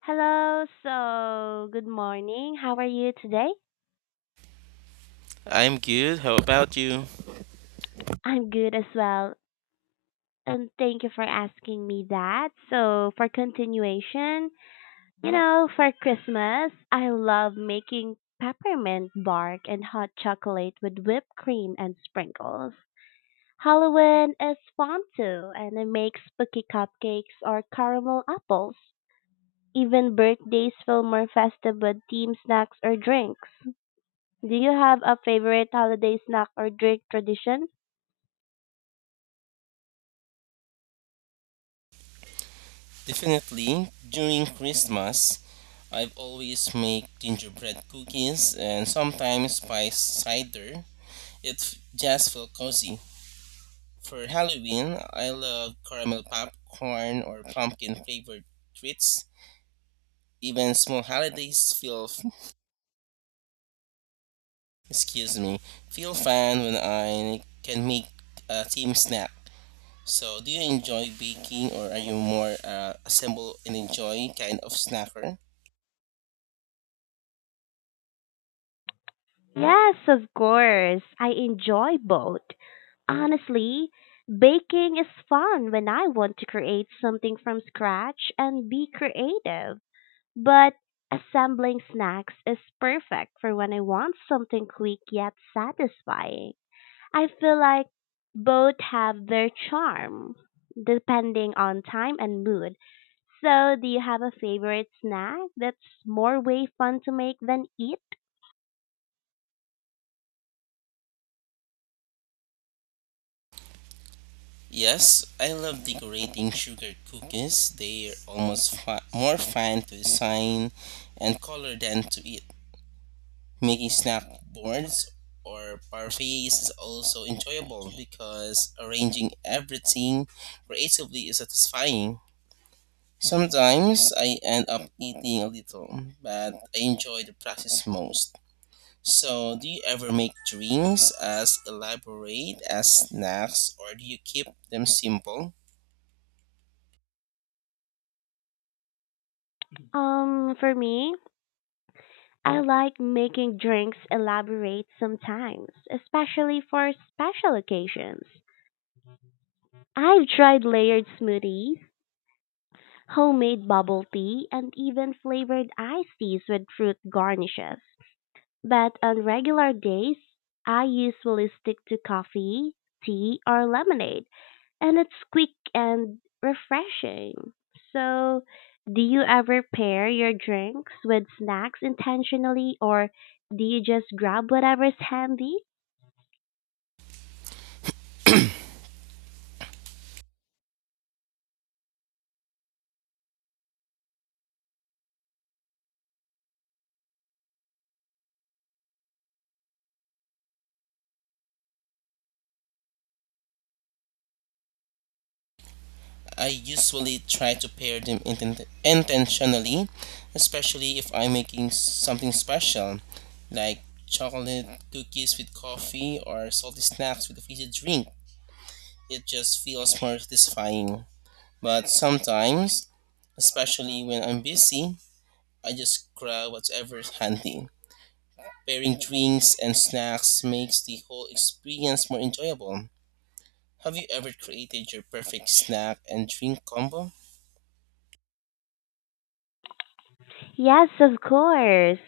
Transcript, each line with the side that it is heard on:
left: Hello, so good morning. How are you today?
right: I'm good. How about you?
left: I'm good as well. And thank you for asking me that. So, for continuation, you know, for Christmas, I love making peppermint bark and hot chocolate with whipped cream and sprinkles. Halloween is fun too, and I make spooky cupcakes or caramel apples. Even birthdays feel more festive with themed snacks or drinks. Do you have a favorite holiday snack or drink tradition?
right: Definitely. During Christmas, I've always make gingerbread cookies and sometimes spice cider. It just feel cozy. For Halloween, I love caramel popcorn or pumpkin flavored treats. Even small holidays feel excuse me feel fun when I can make a team snack. So, do you enjoy baking or are you more assemble and enjoy kind of snacker?
left: Yes, of course. I enjoy both. Honestly, baking is fun when I want to create something from scratch and be creative. But assembling snacks is perfect for when I want something quick yet satisfying. I feel like both have their charm, depending on time and mood. So, do you have a favorite snack that's more way fun to make than eat?
right: Yes, I love decorating sugar cookies. They're almost more fun to design and color than to eat. Making snack boards or parfaits is also enjoyable because arranging everything creatively is satisfying. Sometimes I end up eating a little, but I enjoy the process most. So, do you ever make drinks as elaborate as snacks or do you keep them simple?
left: For me, I like making drinks elaborate sometimes, especially for special occasions. I've tried layered smoothies, homemade bubble tea, and even flavored iced teas with fruit garnishes. But on regular days, I usually stick to coffee, tea, or lemonade. And it's quick and refreshing. So, do you ever pair your drinks with snacks intentionally or do you just grab whatever's handy?
right: I usually try to pair them intentionally, especially if I'm making something special, like chocolate cookies with coffee or salty snacks with a fizzy drink. It just feels more satisfying. But sometimes, especially when I'm busy, I just grab whatever's handy. Pairing drinks and snacks makes the whole experience more enjoyable. Have you ever created your perfect snack and drink combo?
left: Yes, of course.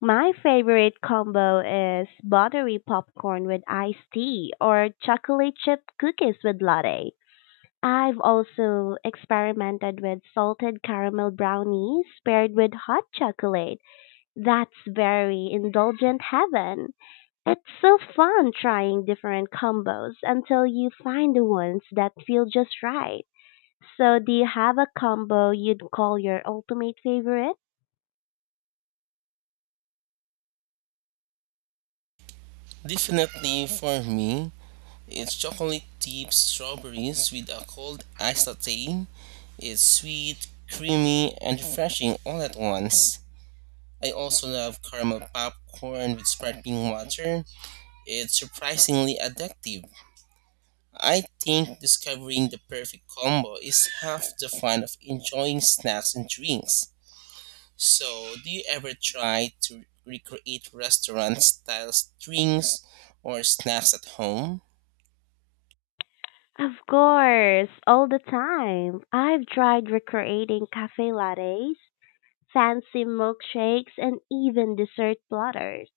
left: My favorite combo is buttery popcorn with iced tea or chocolate chip cookies with latte. I've also experimented with salted caramel brownies paired with hot chocolate. That's very indulgent heaven. It's so fun trying different combos until you find the ones that feel just right. So, do you have a combo you'd call your ultimate favorite?
right: Definitely, for me, it's chocolate dipped strawberries with a cold iced latte. It's sweet, creamy, and refreshing all at once. I also love caramel popcorn with sparkling water. It's surprisingly addictive. I think discovering the perfect combo is half the fun of enjoying snacks and drinks. So, do you ever try to recreate restaurant style drinks or snacks at home?
left: Of course, all the time. I've tried recreating cafe lattes, fancy milkshakes, and even dessert platters.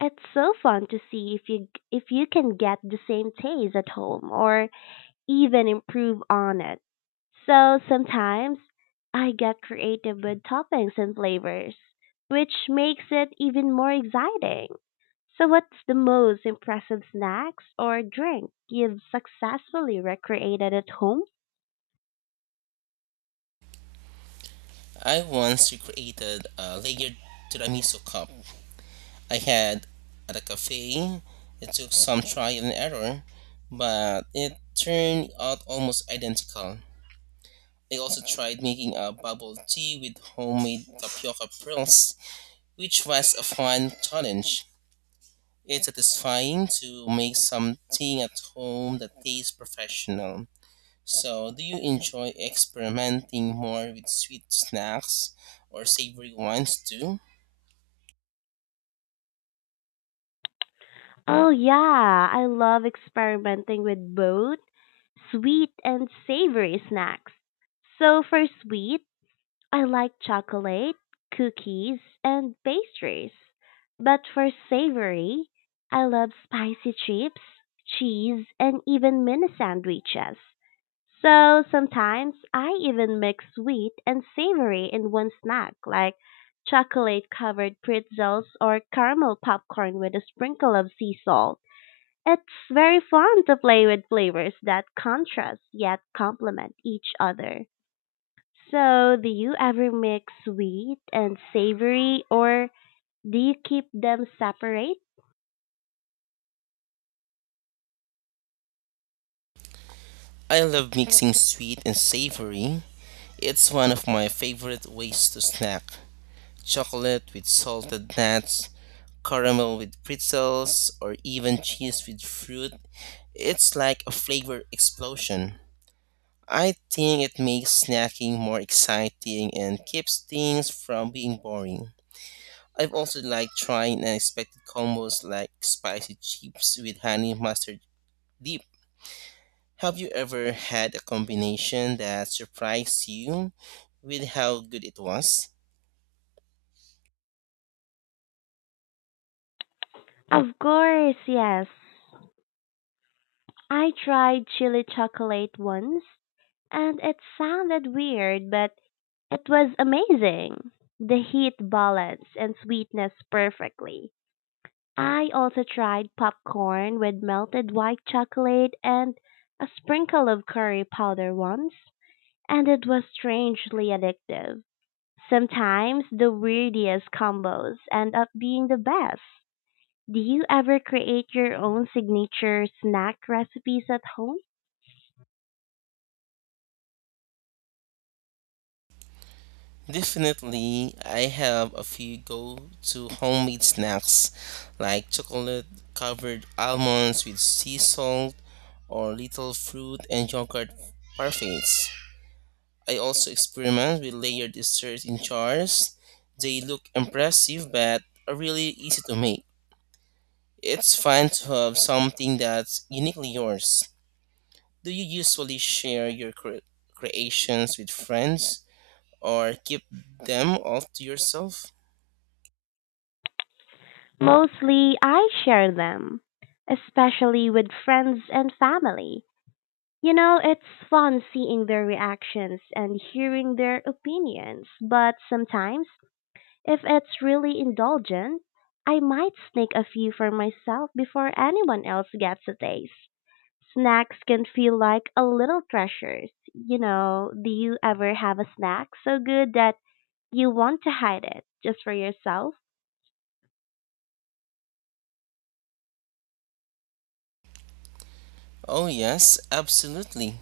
left: It's so fun to see if you can get the same taste at home or even improve on it. So sometimes I get creative with toppings and flavors, which makes it even more exciting. So, what's the most impressive snacks or drink you've successfully recreated at home?
right: I once recreated a layered tiramisu cup I had at a cafe. It took some trial and error, but it turned out almost identical. I also tried making a bubble tea with homemade tapioca pearls, which was a fun challenge. It's satisfying to make something at home that tastes professional. So, do you enjoy experimenting more with sweet snacks or savory ones too?
left: Oh, yeah, I love experimenting with both sweet and savory snacks. So, for sweet, I like chocolate, cookies, and pastries. But for savory, I love spicy chips, cheese, and even mini sandwiches. So sometimes I even mix sweet and savory in one snack, like chocolate covered pretzels or caramel popcorn with a sprinkle of sea salt. It's very fun to play with flavors that contrast yet complement each other. So, do you ever mix sweet and savory or do you keep them separate?
right: I love mixing sweet and savory. It's one of my favorite ways to snack. Chocolate with salted nuts, caramel with pretzels, or even cheese with fruit. It's like a flavor explosion. I think it makes snacking more exciting and keeps things from being boring. I've also liked trying unexpected combos like spicy chips with honey mustard dip. Have you ever had a combination that surprised you with how good it was?
left: Of course, yes. I tried chili chocolate once and it sounded weird, but it was amazing. The heat balanced and sweetness perfectly. I also tried popcorn with melted white chocolate and a sprinkle of curry powder once, and it was strangely addictive. Sometimes the weirdest combos end up being the best. Do you ever create your own signature snack recipes at home?
right: Definitely, I have a few go to homemade snacks like chocolate covered almonds with sea salt or little fruit and yogurt parfaits. I also experiment with layered desserts in jars. They look impressive but are really easy to make. It's fun to have something that's uniquely yours. Do you usually share your creations with friends or keep them all to yourself?
left: Mostly I share them, especially with friends and family. You know, it's fun seeing their reactions and hearing their opinions, but sometimes, if it's really indulgent, I might sneak a few for myself before anyone else gets a taste. Snacks can feel like a little treasures. You know, do you ever have a snack so good that you want to hide it just for yourself?
right: Oh, yes, absolutely.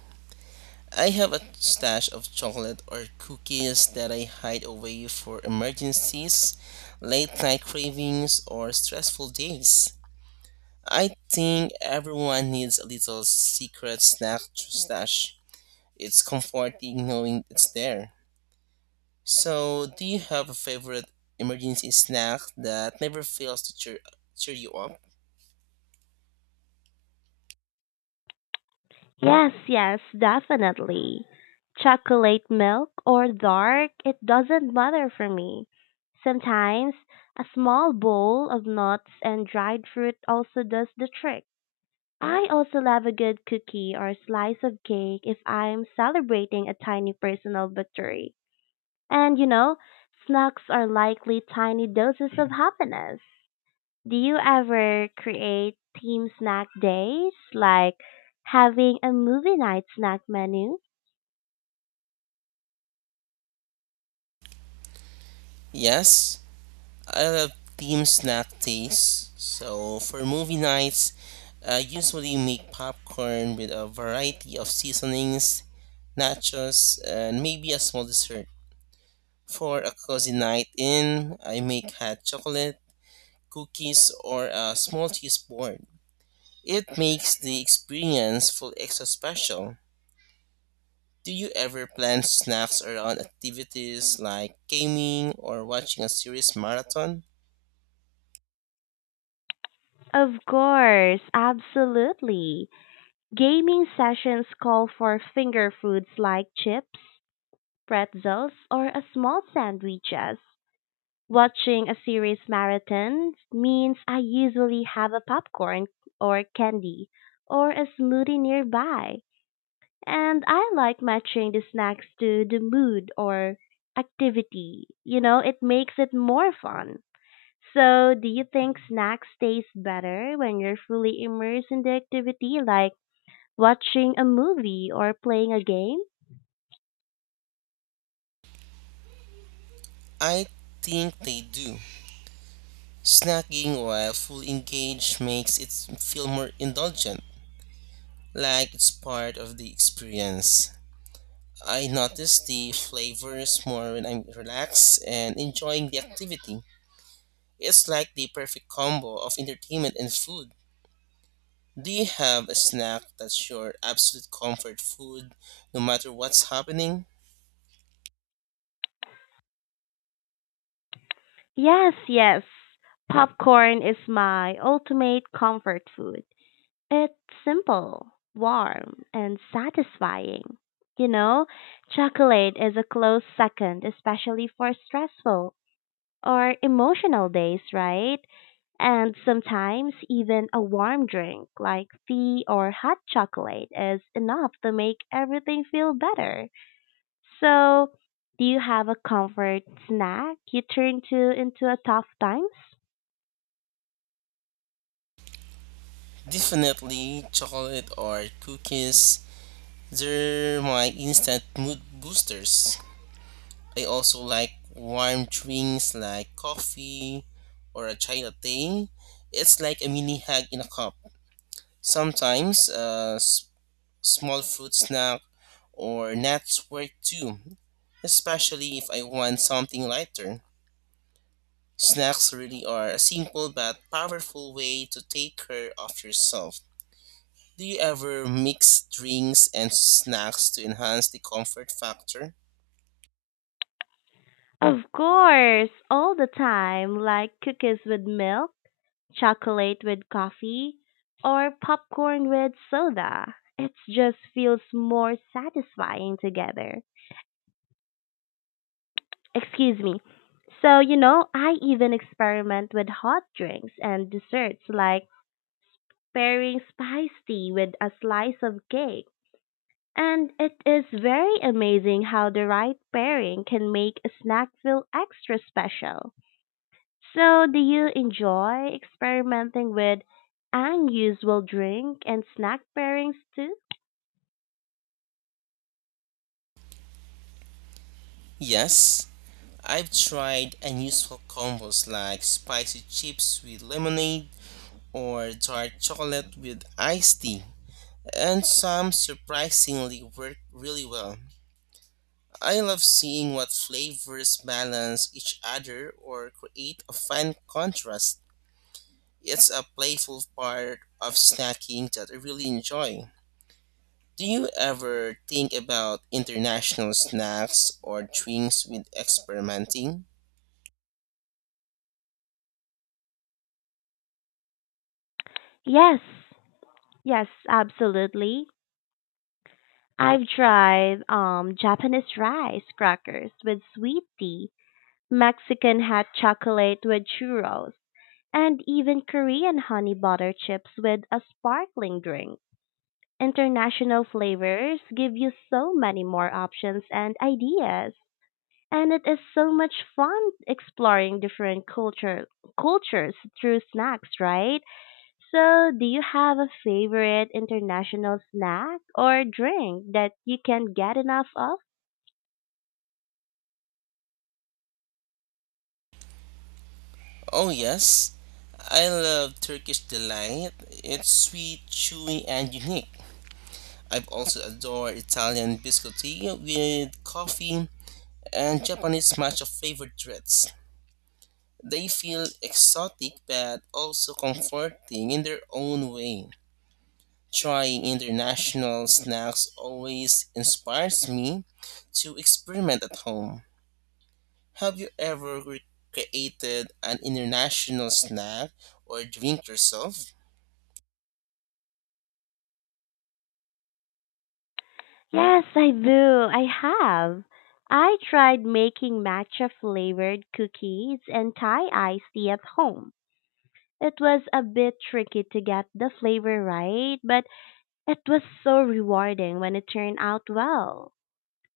right: I have a stash of chocolate or cookies that I hide away for emergencies, late night cravings, or stressful days. I think everyone needs a little secret snack to stash. It's comforting knowing it's there. So, do you have a favorite emergency snack that never fails to cheer you up?
left: Yes, yes, definitely. Chocolate milk or dark, it doesn't matter for me. Sometimes a small bowl of nuts and dried fruit also does the trick. I also love a good cookie or slice of cake if I'm celebrating a tiny personal victory. And you know, snacks are likely tiny doses of happiness. Do you ever create team snack days, like having a movie night snack menu?
right: Yes, I love team snack taste. So, for movie nights, I usually make popcorn with a variety of seasonings, nachos, and maybe a small dessert. For a cozy night in, I make hot chocolate, cookies, or a small cheese board. It makes the experience feel extra special. Do you ever plan snacks around activities like gaming or watching a series marathon?
left: Of course, absolutely. Gaming sessions call for finger foods like chips, pretzels, or a small sandwiches. Watching a series marathon means I usually have a popcorn or candy or a smoothie nearby. And I like matching the snacks to the mood or activity. You know, it makes it more fun. So, do you think snacks taste better when you're fully immersed in the activity, like watching a movie or playing a game?
right: I think they do. Snacking while fully engaged makes it feel more indulgent, like it's part of the experience. I notice the flavors more when I'm relaxed and enjoying the activity. It's like the perfect combo of entertainment and food. Do you have a snack that's your absolute comfort food no matter what's happening?
left: Yes, yes. Popcorn is my ultimate comfort food. It's simple, warm, and satisfying. You know, chocolate is a close second, especially for stressful or emotional days, right? And sometimes even a warm drink like tea or hot chocolate is enough to make everything feel better. So, do you have a comfort snack you turn to into a tough times?
right: Definitely chocolate or cookies. They're my instant mood boosters. I also like warm drinks like coffee or a chai latte. It's like a mini hug in a cup. Sometimes a small fruit snack or nuts work too, especially if I want something lighter. Snacks really are a simple but powerful way to take care of yourself. Do you ever mix drinks and snacks to enhance the comfort factor?
left: Of course, all the time, like cookies with milk, chocolate with coffee, or popcorn with soda. It just feels more satisfying together. Excuse me. So, you know, I even experiment with hot drinks and desserts like pairing spice tea with a slice of cake. And it is very amazing how the right pairing can make a snack feel extra special. So, do you enjoy experimenting with unusual drink and snack pairings too?
right: Yes, I've tried unusual combos like spicy chips with lemonade or dark chocolate with iced tea, and some surprisingly work really well. I love seeing what flavors balance each other or create a fun contrast. It's a playful part of snacking that I really enjoy. Do you ever think about international snacks or drinks with experimenting?
left: Yes, yes, absolutely. I've tried Japanese rice crackers with sweet tea, Mexican hot chocolate with churros, and even Korean honey butter chips with a sparkling drink. International flavors give you so many more options and ideas, and it is so much fun exploring different cultures through snacks, right? So, do you have a favorite international snack or drink that you can get enough of?
right: Oh, yes. I love Turkish delight. It's sweet, chewy, and unique. I've also adored Italian biscotti with coffee and Japanese matcha flavored treats. They feel exotic but also comforting in their own way. Trying international snacks always inspires me to experiment at home. Have you ever created an international snack or drink yourself?
left: Yes, I do. I have. I tried making matcha flavored cookies and Thai iced tea at home. It was a bit tricky to get the flavor right, but it was so rewarding when it turned out well.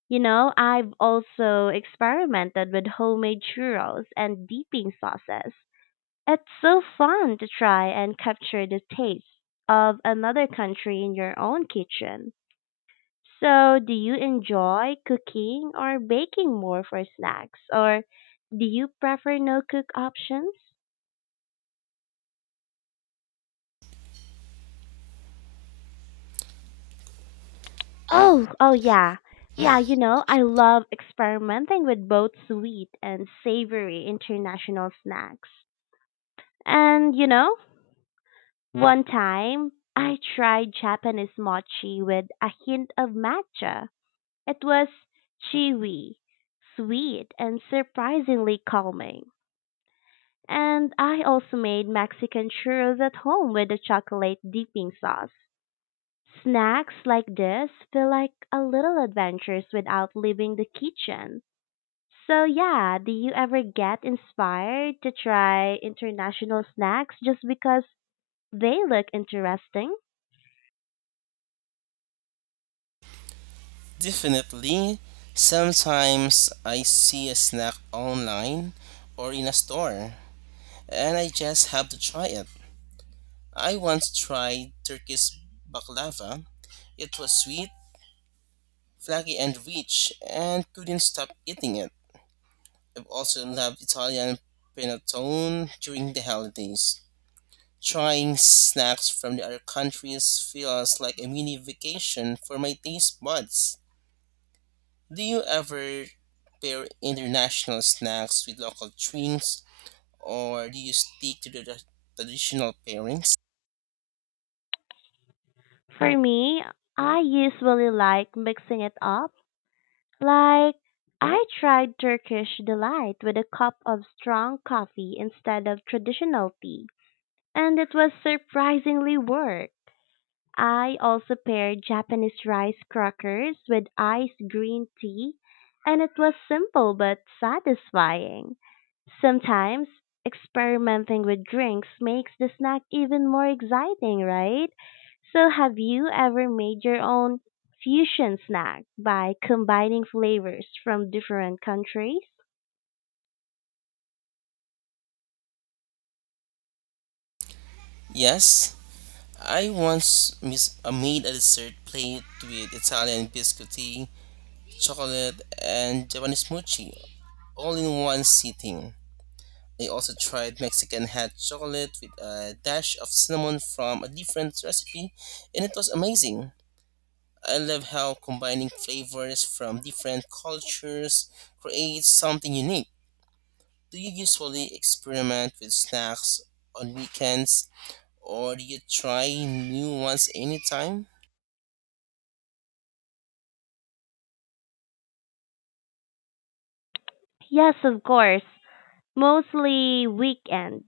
left: You know, I've also experimented with homemade churros and dipping sauces. It's so fun to try and capture the taste of another country in your own kitchen. So, do you enjoy cooking or baking more for snacks, or do you prefer no cook options?
right: Oh,
left: Oh
right: yeah,
left: yeah.
right: yeah,
left: Yeah, you know,
right: yeah.
left: I love experimenting with both sweet and savory international snacks. And, you know, one time I tried Japanese mochi with a hint of matcha. It was chewy, sweet, and surprisingly calming. And I also made Mexican churros at home with a chocolate dipping sauce. Snacks like this feel like a little adventures without leaving the kitchen. So yeah, do you ever get inspired to try international snacks just because they look interesting?
right: Definitely. Sometimes I see a snack online or in a store, and I just have to try it. I once tried Turkish baklava. It was sweet, flaky, and rich, and couldn't stop eating it. I've also loved Italian panettone during the holidays. Trying snacks from the other countries feels like a mini vacation for my taste buds. Do you ever pair international snacks with local drinks or do you stick to the traditional pairings?
left: For me, I usually like mixing it up. Like I tried Turkish delight with a cup of strong coffee instead of traditional tea. And it was surprisingly work. I also paired Japanese rice crackers with iced green tea, and it was simple but satisfying. Sometimes experimenting with drinks makes the snack even more exciting, right? So, have you ever made your own fusion snack by combining flavors from different countries?
right: Yes, I once made a dessert plate with Italian biscotti, chocolate, and Japanese mochi all in one sitting. I also tried Mexican hot chocolate with a dash of cinnamon from a different recipe, and it was amazing. I love how combining flavors from different cultures creates something unique. Do you usually experiment with snacks on weekends, or do you try new ones anytime?
left: Yes, of course. Mostly weekend,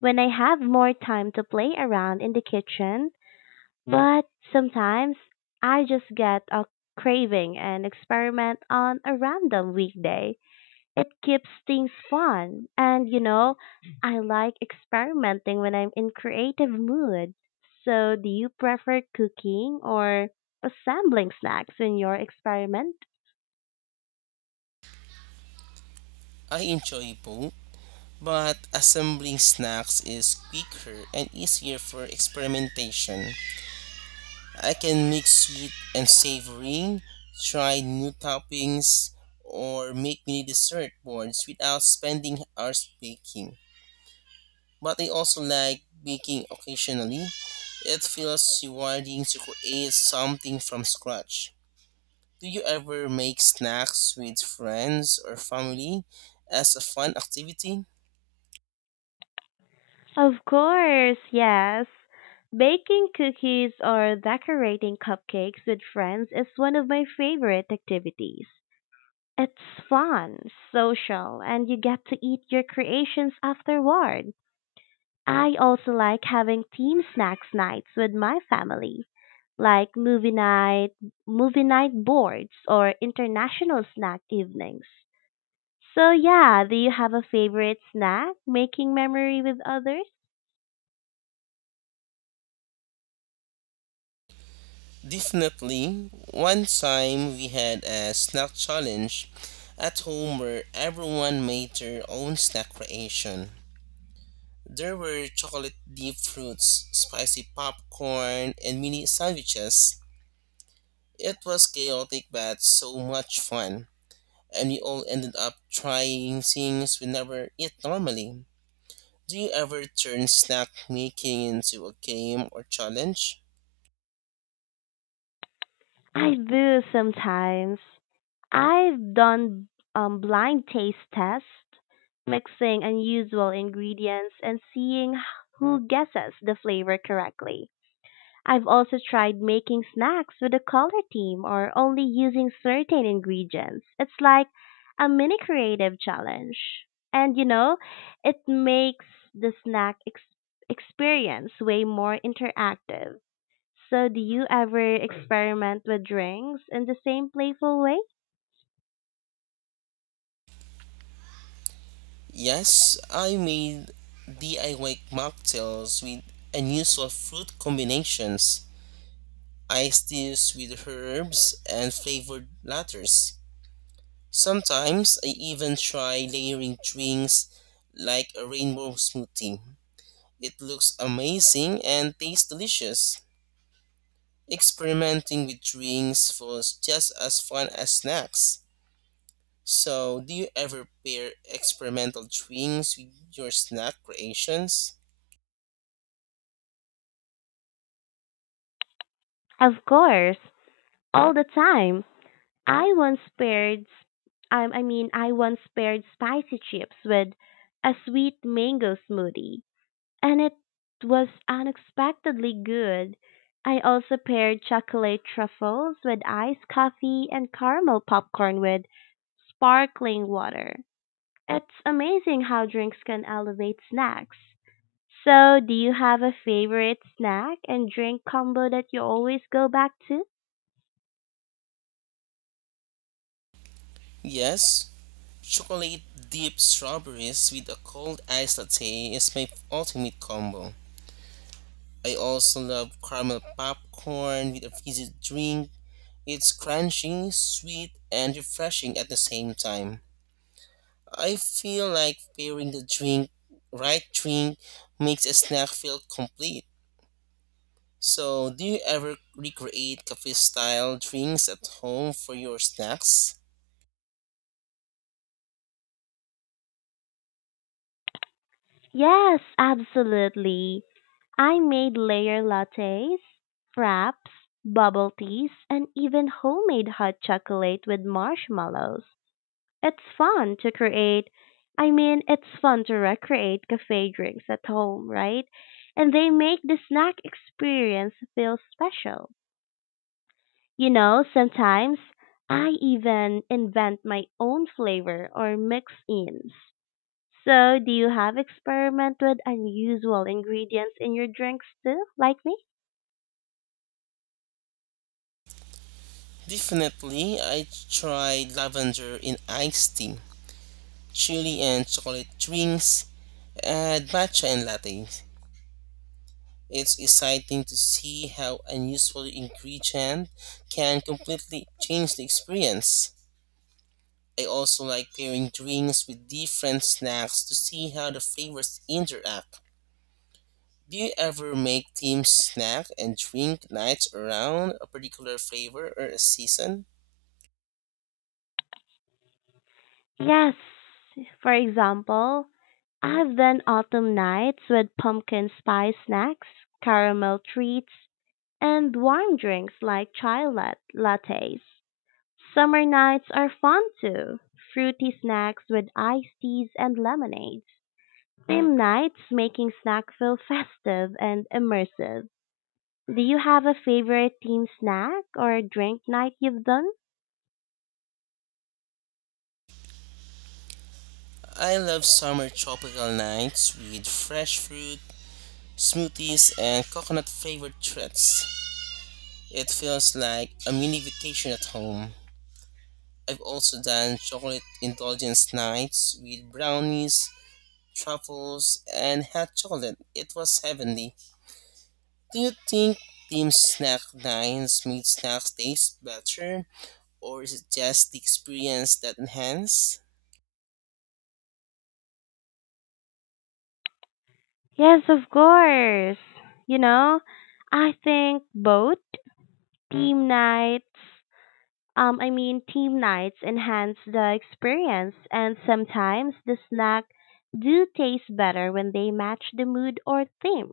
left: when I have more time to play around in the kitchen, but sometimes I just get a craving and experiment on a random weekday. It keeps things fun. And you know, I like experimenting when I'm in creative mood. So, do you prefer cooking or assembling snacks when you're experimenting?
right: I enjoy both, but assembling snacks is quicker and easier for experimentation. I can mix sweet and savory, try new toppings, or make mini dessert boards without spending hours baking. But I also like baking occasionally. It feels rewarding to create something from scratch. Do you ever make snacks with friends or family as a fun activity?
left: Of course, yes. Baking cookies or decorating cupcakes with friends is one of my favorite activities. It's fun, social, and you get to eat your creations afterward. I also like having team snacks nights with my family, like movie night boards, or international snack evenings. So yeah, do you have a favorite snack making memory with others?
right: Definitely. One time we had a snack challenge at home where everyone made their own snack creation. There were chocolate deep fruits, spicy popcorn, and mini sandwiches. It was chaotic but so much fun, and we all ended up trying things we never eat normally. Do you ever turn snack making into a game or challenge?
left: I do sometimes. I've done blind taste tests, mixing unusual ingredients and seeing who guesses the flavor correctly. I've also tried making snacks with a color theme or only using certain ingredients. It's like a mini creative challenge. And you know, it makes the experience way more interactive. So, do you ever experiment with drinks in the same playful way?
right: Yes, I made DIY mocktails with unusual fruit combinations, iced teas with herbs, and flavored lattes. Sometimes I even try layering drinks like a rainbow smoothie. It looks amazing and tastes delicious. Experimenting with drinks was just as fun as snacks. So, do you ever pair experimental drinks with your snack creations?
left: Of course, all the time. I once paired, I once paired spicy chips with a sweet mango smoothie, and it was unexpectedly good. I also paired chocolate truffles with iced coffee and caramel popcorn with sparkling water. It's amazing how drinks can elevate snacks. So, do you have a favorite snack and drink combo that you always go back to?
right: Yes, chocolate dipped strawberries with a cold iced latte is my ultimate combo. I also love caramel popcorn with a fizzy drink. It's crunchy, sweet, and refreshing at the same time. I feel like pairing the right drink, makes a snack feel complete. So, do you ever recreate cafe style drinks at home for your snacks?
left: Yes, absolutely. I made layer lattes, fraps, bubble teas, and even homemade hot chocolate with marshmallows. It's fun to create. It's fun to recreate cafe drinks at home, right? And they make the snack experience feel special. You know, sometimes I even invent my own flavor or mix ins. So, do you have experiment with unusual ingredients in your drinks too, like me?
right: Definitely, I tried lavender in iced tea, chili and chocolate drinks, and matcha and lattes. It's exciting to see how unusual ingredient can completely change the experience. I also like pairing drinks with different snacks to see how the flavors interact. Do you ever make team snack and drink nights around a particular flavor or a season?
left: Yes. For example, I've done autumn nights with pumpkin spice snacks, caramel treats, and warm drinks like lattes. Summer nights are fun too. Fruity snacks with iced teas and lemonade. Theme nights making snack feel festive and immersive. Do you have a favorite team snack or drink night you've done?
right: I love summer tropical nights with fresh fruit, smoothies, and coconut flavored treats. It feels like a mini vacation at home. I've also done chocolate indulgence nights with brownies, truffles, and hot chocolate. It was heavenly. Do you think team snack nights made snacks taste better, or is it just the experience that enhance?
left: Yes, of course. You know, I think both team nights, team nights enhance the experience, and sometimes the snack do taste better when they match the mood or theme.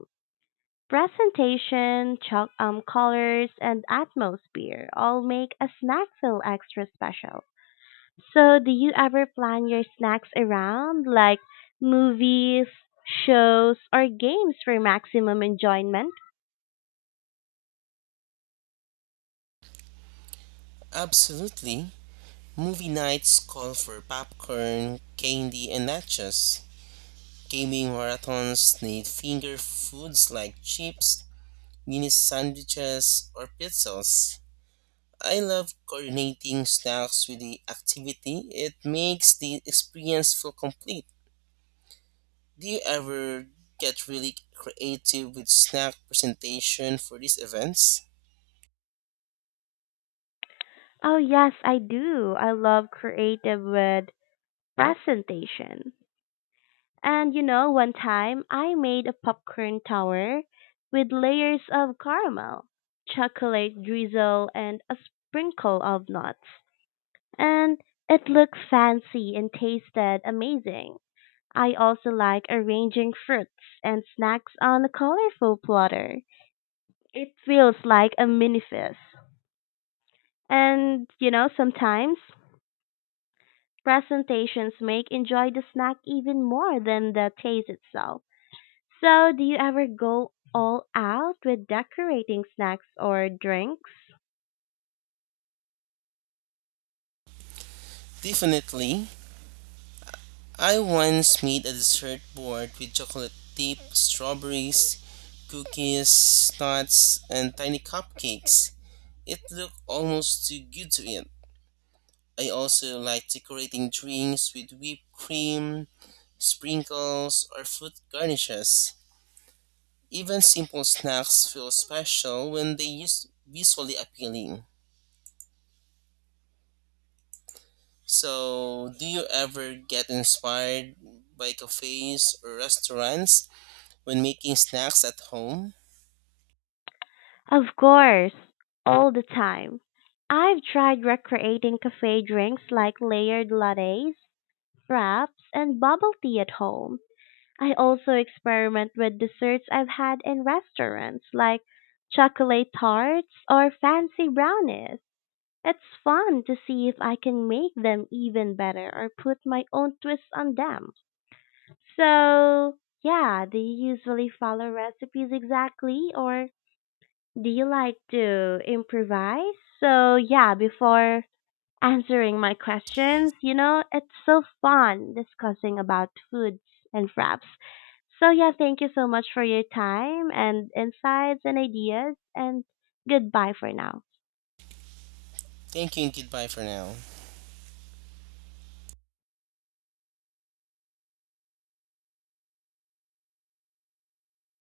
left: Presentation, colors, and atmosphere all make a snack feel extra special. So, do you ever plan your snacks around like movies, shows, or games for maximum enjoyment?
right: Absolutely. Movie nights call for popcorn, candy, and nachos. Gaming marathons need finger foods like chips, mini sandwiches, or pretzels. I love coordinating snacks with the activity. It makes the experience feel complete. Do you ever get really creative with snack presentation for these events?
left: Oh, yes, I do. I love creative with presentation. And you know, one time I made a popcorn tower with layers of caramel, chocolate drizzle, and a sprinkle of nuts. And it looked fancy and tasted amazing. I also like arranging fruits and snacks on a colorful platter. It feels like a mini feast. And you know, sometimes presentations make enjoy the snack even more than the taste itself. So, do you ever go all out with decorating snacks or drinks?
right: Definitely. I once made a dessert board with chocolate chip, strawberries, cookies, nuts, and tiny cupcakes. It looked almost too good to eat. I also like decorating drinks with whipped cream, sprinkles, or fruit garnishes. Even simple snacks feel special when they use visually appealing. So, do you ever get inspired by cafes or restaurants when making snacks at home?
left: Of course, all the time. I've tried recreating cafe drinks like layered lattes, fraps, and bubble tea at home. I also experiment with desserts I've had in restaurants like chocolate tarts or fancy brownies. It's fun to see if I can make them even better or put my own twist on them. So, yeah, do you usually follow recipes exactly or do you like to improvise? So, yeah, before answering my questions, you know, it's so fun discussing about foods and fraps. So, yeah, thank you so much for your time and insights and ideas, and goodbye for now.
right: Thank you and goodbye for now.